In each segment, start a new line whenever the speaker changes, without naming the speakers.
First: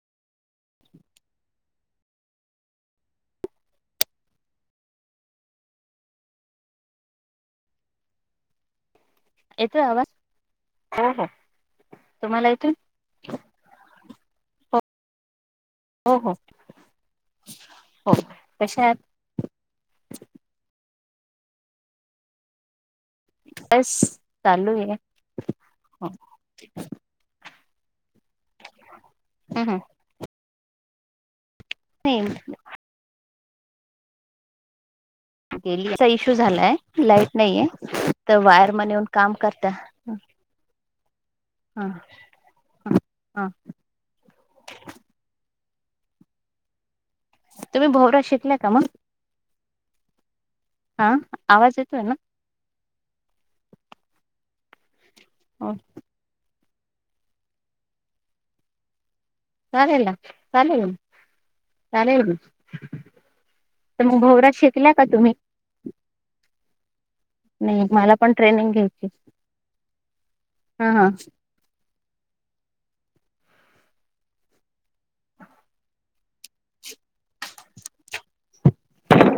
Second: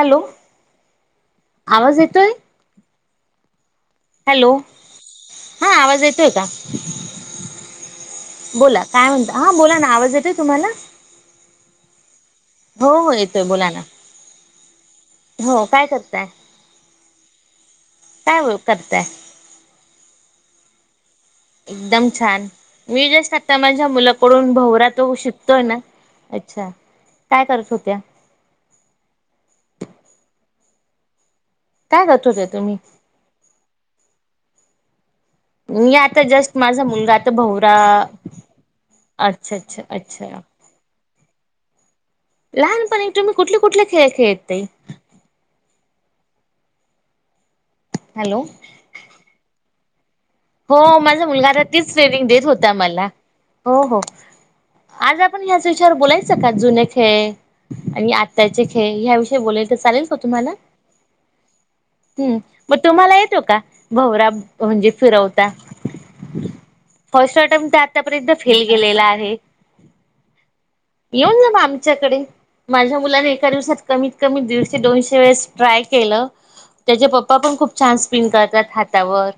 Hello आवाज येतोय hello हा आवाज येतोय का बोला काय म्हणत हा बोला ना आवाज येतोय तुम्हाला
हो हो तुम्हाला येतोय?
हो हो येतोय बोला ना हो काय
हो
करताय
हो हो
काय
कशा
करताय
आहात [unintelligible]
एकदम छान मी जस्ट आता माझ्या
बस
मुलाकडून
चालू
भवरा
आहे.
तो शिकतोय ना अच्छा काय करत होत त्या
हम् हम
काय करत होते तुम्ही मी
गेलीचा
आता
इशू
जस्ट
झालाय
माझा मुलगा आता
लाईट नाहीे
भवरा
तर वायर म येऊन काम
अच्छा
करता
अच्छा अच्छा
हा हा
लहानपणी एक तुम्ही
हा
कुठले कुठले खेळ खेळत
तुम्ही भोवरा
हॅलो
शिकलाय का मग
हो
हा
माझा मुलगाला
आवाज
तीच
येतोय ना?
ट्रेनिंग देत होता मला हो हो आज आपण ह्याच
हो
विषया बोलायच सक जुने खे आणि आताचे खे ह्या विषय बोय चालेल
ना
का तुम्हाला
चालेल चालेल ना.
हम्म मग तुम्हाला येतो का
तर मग
भवरा
भोवरा
म्हणजे
शिकला का तुम्ही?
फिरवता फर्स्ट अटेम्प्ट
नाही मला
आतापर्यंत
पण
फेल
ट्रेनिंग
केेलेला
घ्यायची.
आहे
हा हा
येऊन जा म आमच्याकडे माझ्या मुलाने एका दिवसात कमीत कमी दडशे दोनशे वेळेस ट्राय केलं त्याचे पप्पा पण खूप छान स्पिन करतात हातावर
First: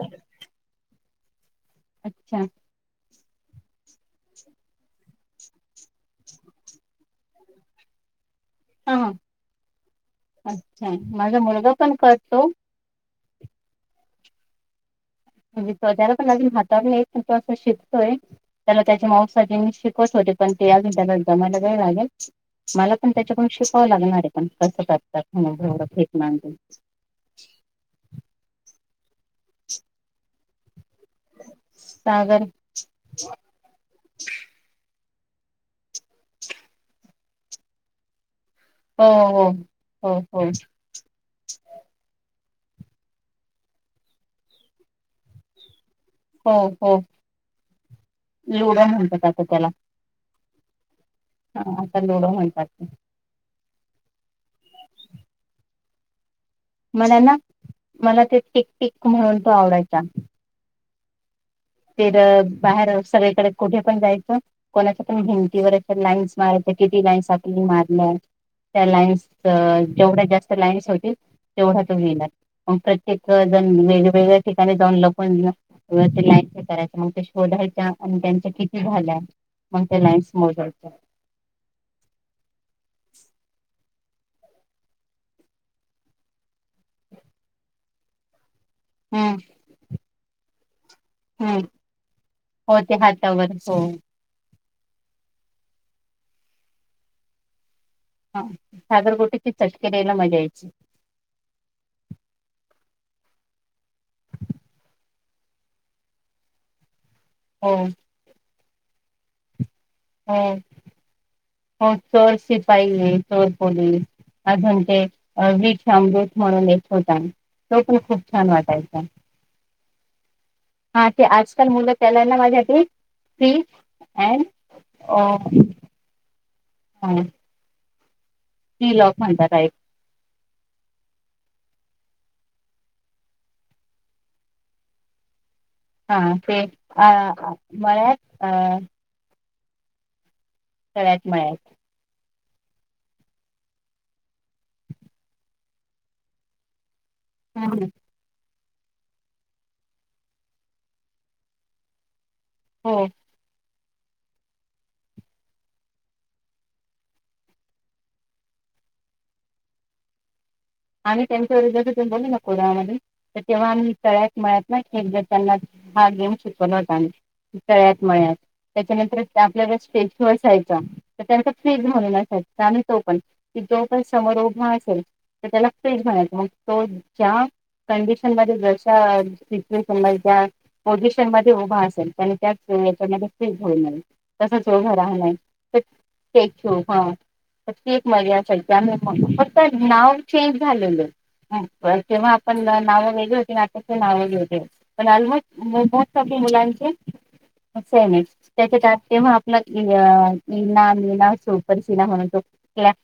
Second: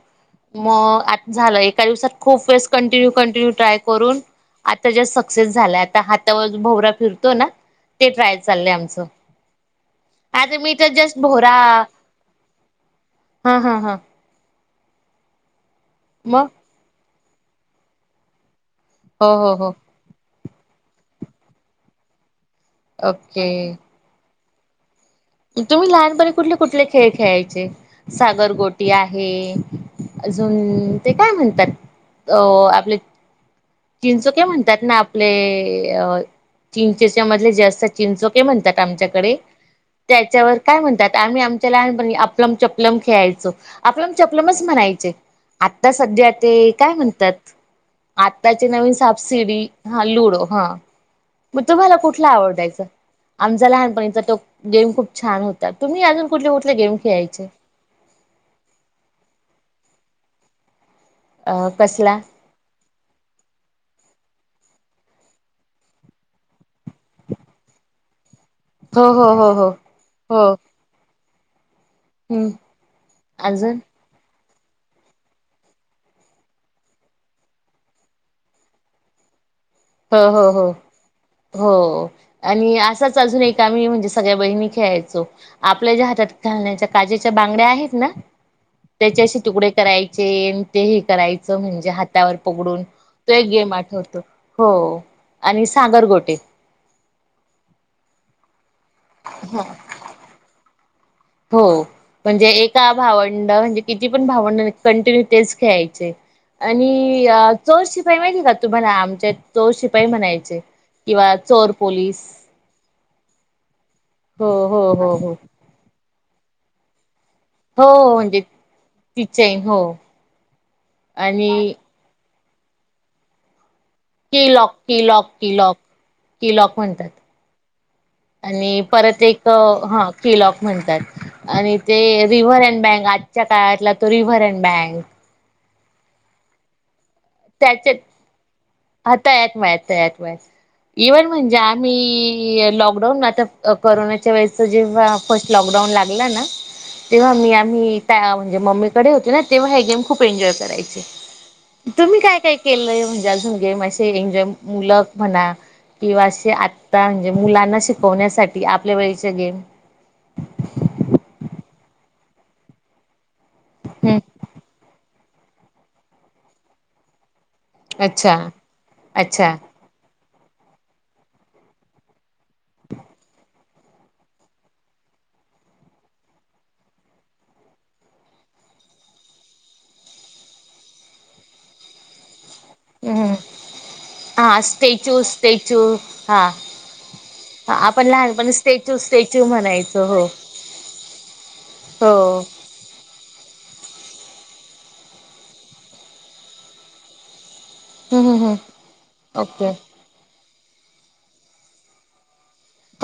मग आता झालं एका दिवसात
अच्छा
खूप वेळेस कंटिन्यू कंटिन्यू ट्राय करून आता ज्या सक्सेस झाला आता हातावर भवरा फिरतो ना ते ट्राय चाल
हा
आमच
हा
आता मी तर
अच्छा
जस्ट
माझा
भोरा
मुलगा पण करतो
हा हा हा
म्हणजे त्या्याला पण अजन
मग
हाताळ नाही पण तो असं शिकतोय त्याला त्याच्या
हो हो हो
मावसाजीनी शिकवत होते पण ते या त्यालादा मला वेळ लागेल मला पण
ओके
त्याच्याकडून शिकावं लागणारे पण कसं करतात म्हणून एवढं
तुम्ही
भीक
लहानपणी
मागून
कुठले कुठले खेळ खेळायचे सागरगोटी आहे अजून ते काय म्हणतात अ
सागर
आपले चिंचोक्या काय म्हणतात ना आपले अ चिंचेच्या मधले जास्त चिंचोक म्हणतात
हो
आमच्याकडे
हो हो हो
त्या काय म्हणात आम्ही आमच्या लहानपणी आपलंम चपलम खेळायचो आपलंम चपलमच म्हणायचे आ आता सध्या
हो
ते काय
हो
म्हणतात आताची
लुडो
नवीन
म्हणतात आता
सापसिडी
त्याला.
हा लुडो. हा,
हा
मग तुम्हाला
आता लुडो
कुठला
म्हणतात
आवडायचा? आमचा लहानपणीचा तो गेम खूप छान होता तुम्ही अजून कुठले कुठले गेम
मला ना
खेळायचे?
मला ते टिक -टिक म्हणून तो आवडायचा
अ कसला?
फिरत बाहेर सगळीकडे कुठे पण जायच कोण कोणाच्या पण भिंतीवर एखादी लाईन्स मारायच किती लाईन्स आपली मारल्याय त्या
हो
लाईन्स
हो हो हो
जेवढ्या
हो
जास्त लाईन्स होतील तेवढा तो गेला
हम्म
प्रत्येक जण
अजून
वेग- वेगळ्या ठिकाणी जाऊन लपवून त्या लाइन्स करायच मग ते शोधायच्या आणि त्यांच्या किती झाल्यात
हा, हो- हो- हो आणि असाच अजून एक वेळेस म्हणजे सगळ्या बहिणी खेळायचो आपल्या ज्या हातात घालण्याच्या काचेच्या बांगड्या आहेत ना.
हम्म
त्याच्याशी तुकडे करायचे ते हे
हम्म
करायचं म्हणजे हातावर
हो
पकडून
ते
तो एक
हातावर
गेम
हो
आठवतो. हो आणि सागर गोटे.
सागर गोटीचे चटके द्यायला मजा यायची
हो म्हणजे एका भावंड म्हणजे किती पण भावंड कंटिन्यू तेच खेळायचे आणि
हो
चौरशिपाई माहिती का तुम्हाला? आमच्या चोरशिपाई
हो
म्हणायचे किंवा चोर
हो
पोलीस
चोर सिपाही आहे चोर पोलीस
हो
अजून
हो
ते
हो हो
वीष अमृत म्हणून एक होता. तो खूप
हो
-खूप
म्हणजे
छान वाटायचा.
ती चैन हो.
हा ते आजकाल
आणि
मुलं त्याला ना माझ्यासाठी फी.
कि लॉक -कि लॉक -कि लॉक -कि लॉक म्हणतात आणि
फ्री लॉक
परत एक
म्हणतात ऐक,
हा [inaudible] कि लॉक म्हणतात आणि ते रिव्हर अँड बँक आजच्या काळातला तो रिव्हर अँड बँक
हा ते अ
त्याच्यात
मळ्यात अ
हा तळ्यात मळ्यात -तळ्यात- वळ्यात
तळ्यात
इव्हन
मळ्यात
म्हणजे आम्ही कि लॉकडाऊन आता कररोनाच्या वेळेच जेव्हा फर्स्ट लॉकडाऊन लागला ना. तेव्हा मी
हा, हा.
आम्ही त्या म्हणजे मम्मीकडे होते ना [inaudible] तेव्हा हे गेम खूप एन्जॉय करायचे तुम्ही काय -काय
हो
केलंय म्हणजे अजून गेम असे एन्जॉय मुलं म्हणा? किंवा अस आता म्हणजे मुलांना शिकवण्यासाठी आपल्या वेळेचे गेम
[unintelligible] आम्ही त्यांच्या वेळेस बोल ना कोडमधून तर तेव्हा आम्ही
हम्म
तळ्यात- मळ्यात खेळाच हा गेम शिकवला होता तळ्यात-
अच्छा
मळ्यात त्याच्यानंतर
अच्छा
आपल्याला स्पीच सोचचा तर त्यानंतर फ्रीग झालेल असायचं आणि तो पण की जो पण समोर उभा असाचा. त्याला पेज म्हणायचं मग तो त्या कंडिशन मध्ये जश सच्युएश न म त्या पोझिशन मध्ये उभा असेल आणि त्या
हम्म
मध्ये घऊ
हा
तसचढं
स्टॅच्यू
राहिलाय तर
स्टॅच्यू
ते
हा
ठेव [unintelligible] ती एक
आपण लहानपणी
मर्यादा आहे
स्टॅच्यू स्टॅच्यू
फक्त
म्हणायचो
नाव
हो
चेंज ते घालवलं पण तेव्हा
हो.
आपण नाव वगैरे घरी ना हो पण म मुलांचे [unintelligible]
हम्म हम्म हम्म
त्याच्यात असते तेव्हा आपल
ओके
इना -मीना सुपर सीना म्हणून तो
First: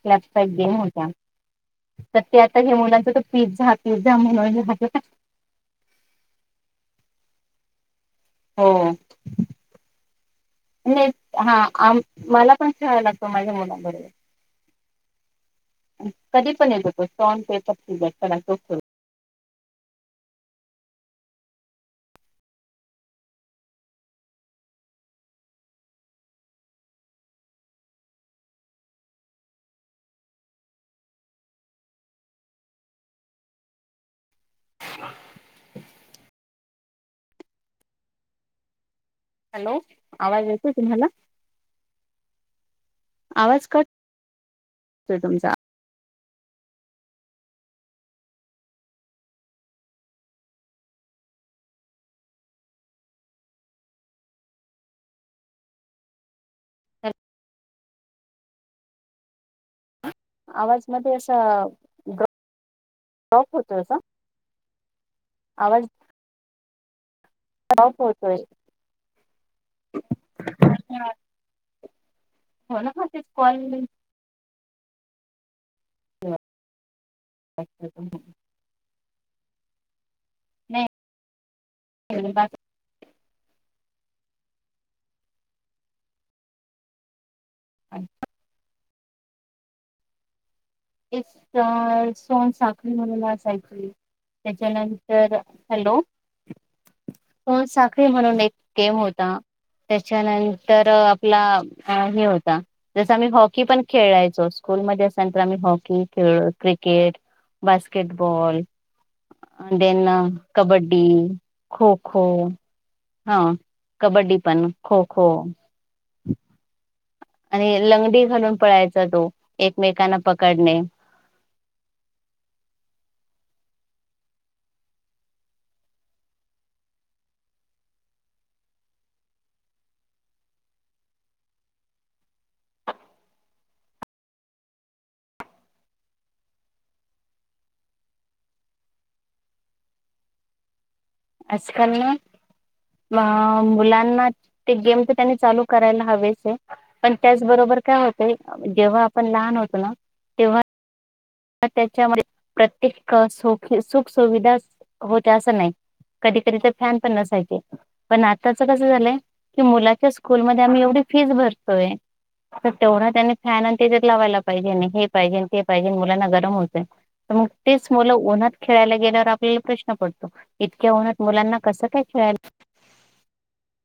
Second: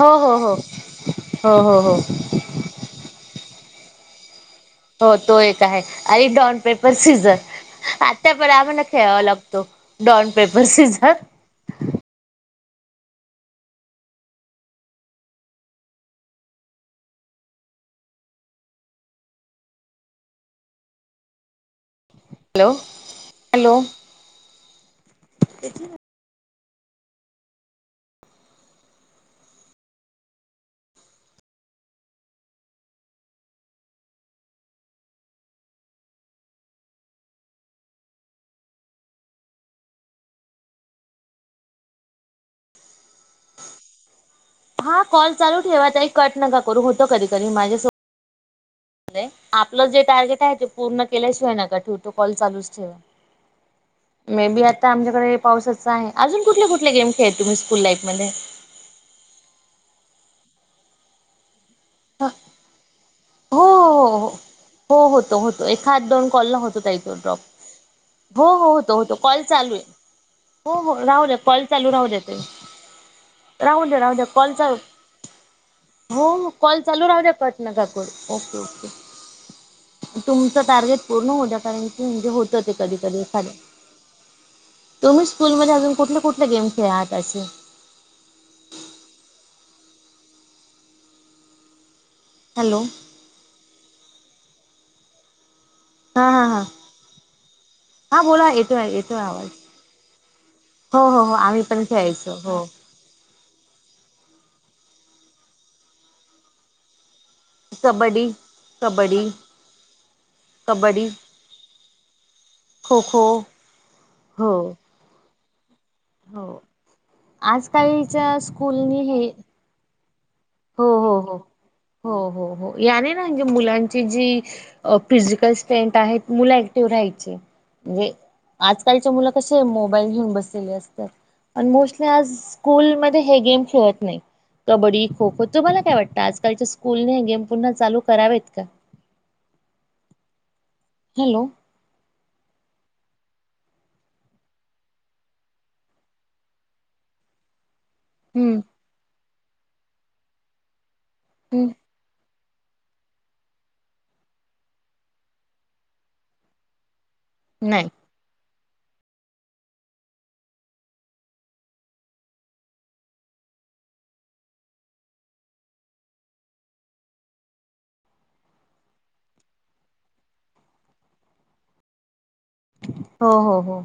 हो हो हो
नगेम होत्ता.
हो हो हो
सध्या आता हे मुलांचं पिझ्झा- पिझ्झा म्हणाल्या
हो तो एक आहे आणि डॉन [inaudible] पेपर सीझर त्या बराबरन न
हो.
खेळावा लागतो स्ट्रॉंग, पेपर,
नाही
सिजर
हा मला पण खेळाव लागतो माझ्या मुलाबरोबर कधी पण येतो तो स्ट्रॉंग, पेपर, सिजर खेळायचे असेल.
हॅलो -हॅलो तिथलं [unintelligible]
हॅलो आवाज येतोय तुम्हाला आवाज का
हा कॉल चालू ठेवाताही कट नका करू होतो कधी कध माझ्या सो अ आपलं जे टार्गेट आहे ते पूर्ण केल्याशिवाय न का ठेव तो कॉल चालूच ठेवा मे बी आता आमच्याकडे पावसाच आहे अजून कुठल्या कुठल्या गेम खेळत तु्ी स्कूल लाईफ मध्ये
आवाज मध्ये असं ॉ
हो हो हो हो हो होत होतो
आवाज
एखाद दोन कॉलला होतो त्या इथो ड्रॉप
ड्रॉप होतोय.
हो हो होत होतो कॉल चालू आहे हो हो राहू दे कॉल चालू राहू देेत
हो ना हा तेच कॉल
राहू
नाही
दे राहू दे कॉल चालू हो कॉल चालू राहू द्या पटना काकूर ओके ओके तुमचं टार्गेट पूर्ण होद्या कारण की म्हणजे होत
बाकी
ते कधी कधी एखाद्या तुम्ही स्कूलमध्येध्ये अजून कुठले कुठले गेम खेळ आहात अस
अचछा एक सोन
हॅलो
साखळी म्हणला असयची त्याच्यानंतर
हा हा हा
हो साखळी म्हणून एक गेम होता
आवाज
त्याच्यानंतर
हो हो हो
आपला
आम्ही पण
हे
खेळायचो
होता
हो
जस आम्ही ह की पण खेळायचो स्कूलमध्येध्ये असल्यानंतर आम्ही हॉकी खेळ cricket
kabaddi
basketball
kabaddi
then kabaddi kho kho kho kho
kho kho
हा कबड्डी
हो
पण खो खो हम्
हो
आणि लंगडी
आजकालच्या
घालून
स्कूलनी
पळायचा तो
हे
एकमेकांना पकडणे
हो हो हो हो हो हो याने नाही मुलांची जी फिजिकल स्ट्रेथ आहे मु ऍक्टिव राहायची व्हय म्हणजे आजकालच्या मुलं कसे मोबाईल घेऊन बसलेले असतात. आणि मोस्टली आज स्कूलमध्ये हे गेम खेळत नाहीत कबड्डी खो-खो तुंम्हाला काय वाटतं आजकालच्या स्कूलने गेम पुन्हा चालू करावेत का?
[inaudible]
हॅलो
आजकाल ना अ मुलांना ते गेम तर त्यांनी चालू करायला हवेच आहे पण त्याचबरोबर काय होतय
हम्म
जेव्हा आपण लहान होतो ना तेव्हा मग
हम्म
त्याच्यामध्ये प्रत्येक सुख-सुविधा होत असं नाही कधी-कधी तर फॅन पण शनसायचे
नाही
पण आता त्याच कस झालंय की मुलाच्या स्कूलमध्ये आम्ही एवढी फीस भरतोयतर तर तेवढा त्यांनी फॅन आणि त्या लावायला पाहिजे, हे पाहिजे ते, पाहिजे आणि मुलांना गरम होत तर मग तेच मुलं उन्हात खेळायला गेल्यावर आपल्याला प्रश्न पडतो इतक्या उन्हात मुलांना कसं काय खेळायला
हो, हो, हो.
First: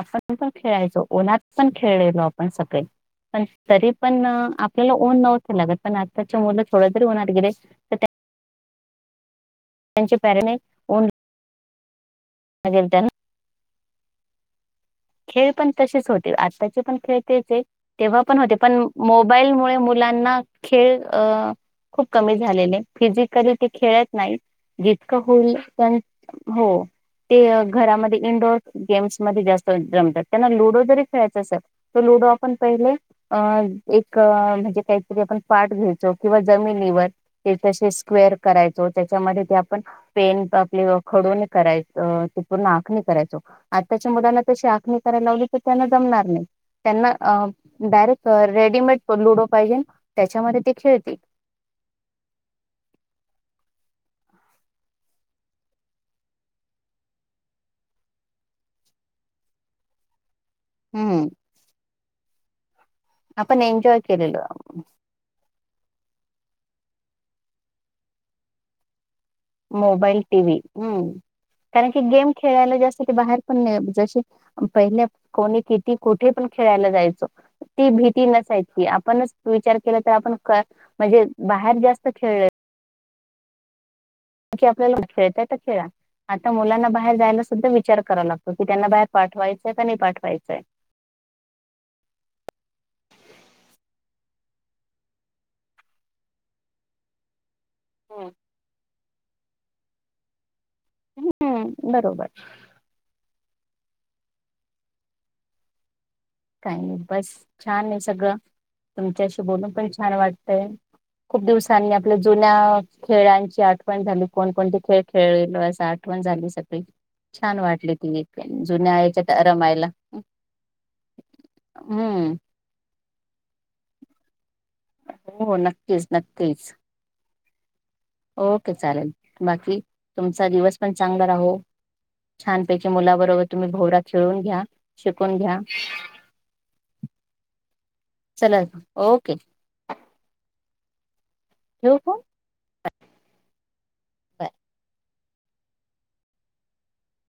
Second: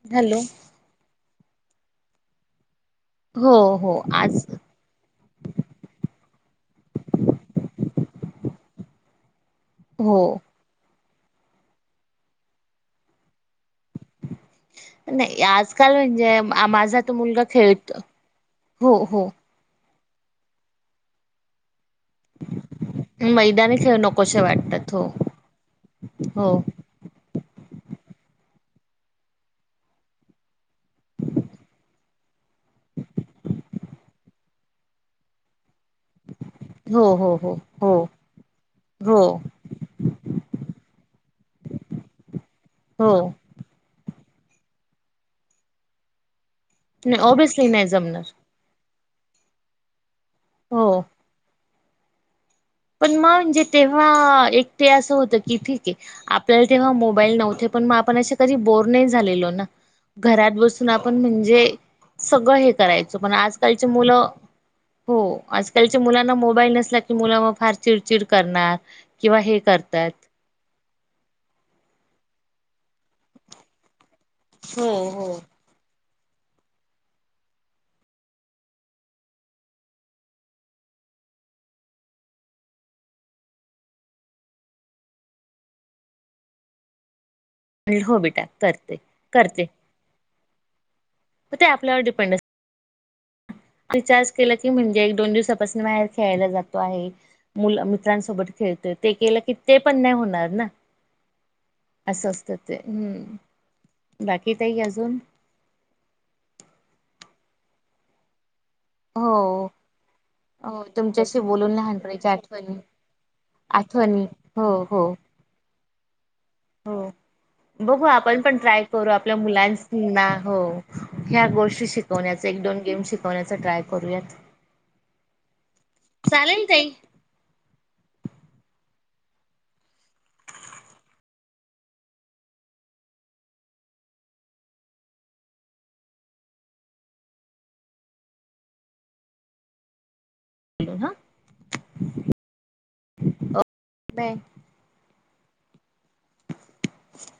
आपण
हॅलो
पण खेळायचो, उन्हात पण खेळलेलो आपण सगळी. पण
हो
तरी
हो
पण
आज
आपल्याला उन्ह नव्हत लागत, पण त्याच्या मुल थोड तरी उन्हात गिले तर त्या त्यांचे
हो
परणेन उन्ह. लागेल त्यांना.
नाही
खेळ पण
आजकाल
तसेच होते,
म्हणजे
आताचे पण
माझा तो
खेळ
मुलगा
तेच आहेत,
खेळतो
तेव्हा पण होते, पण
हो हो
मोबाईलमुळे मुलांना खेळ खूप कमी झालेले, फिजिकली ते
मैदानी खेळ
खेळत नाही.
नकोसे वाटतात हो
जितक होईल पण हो, ते घरामध्ये इंडोर गेम्स मध्ये जास्त जमतात, त्यांना लुडो जरी खेळायच असेल तर लुडो आपण पहिले अ एक म्हणजे काहीतरी आपण पाठ घे घ्यायचो किंवा
हो
जमिनीवर, ते
हो हो
तसेच स्क्वेअर करायचो.
हो हो
त्याच्यामध्ये ते आपण, पेन आपले खडूने करायचो, पूर्ण आखनी
हो
करायचो, आताच्या मुलाना. तशी आखणी करायला लावली तर त्यांना जमणार नाही, त्यांना
नाही ऑब्विसली नाही जमणार
डायरेक्ट रेडिमेट लुडो पाहिजे त्याच्यामध्ये ते
हो
खेळतील.
पण म म्हणजे तेव्हा आ, एक ते असं होत की ठीकेय आपल्याला तेव्हा मोबाईल नव्हते. पण म आपण अशे कधी बोर नाही झालेलो ना. घरात बसून आपण
हम्म
म्हणजे, सगळं हे करायचो पण
आपण
आजकालची
एन्जॉय
मुलं,
केलेलं
हो आजकालची मुलांना मोबाईल नसला की मूल ओफ फार चिडचिड करणार.
मोबाईल
करतात
टी. व्ही. अम्म. कारण की गेम खेळायला जास्त बाहेर पण जशी
हो
पहिल्या
हो
कोणी किती कुठेपण खेळायला जायचो. ती भीती नसायची, आपणच विचार केलातर आपण म्हणजे बाहेर जास्त खेळलोय. की आपल्याला खेळताय तर खेळा आता मुलांना बाहेर जायलाच पण तो विचार
हो
करावा
बेटा
लागतो की त्यांना
करते
बाहेर
करते
पाठवायचाय की नाही पाठवायचंय.
ते आपल्यावर डिपेंड असत. रिचार्ज केलं की म्हणजे एक, दोन दिवसापासून बाहेर खेळायला जातो आहे. मुल मित्रांसोबत खेळतय ते केलं की ते पण नाही होणार ना.
हम्म
अस
बरोबर
असत ते हम्म. बाकी ताई अजून?
काही नाही बस छान आहे सगळं. तुमच्याशी
हो
बोलून पण छान वाटतय
हो तुमच्याशी
खूप
बोलून
दिवसांनी आपल्या
लहानपणीच्या आठवणी
जुन्या खेळांच्या आठवण झाली
आठवणी हो
कोण-कोणती खेळ
हो
खेळलेलो अस आठवण झाली. सगळी
हो
छान वाटली
बघू
ती
आपण
एक
पण ट्राय
जुन्या
करू
याच्यात
आपल्या
रमायला
मुलांनां हो ह्या गोष्टी
हम्म
शिकवण्याचा एक दोन गेम शिकवण्याचा ट्राय करूयात.
हो नक्कीच
चालेल
नक्कीच!
ताई
ओके चालेल बाकी तुमचा दिवस पण चांगला राहो. छानपैकी मुलाबरोबर तुम्ही भोवरा खेळून घ्या शिकून घ्या. चला ओक ओके.
[unintelligible]
[unintelligible] बाय
[unintelligible] [unintelligible]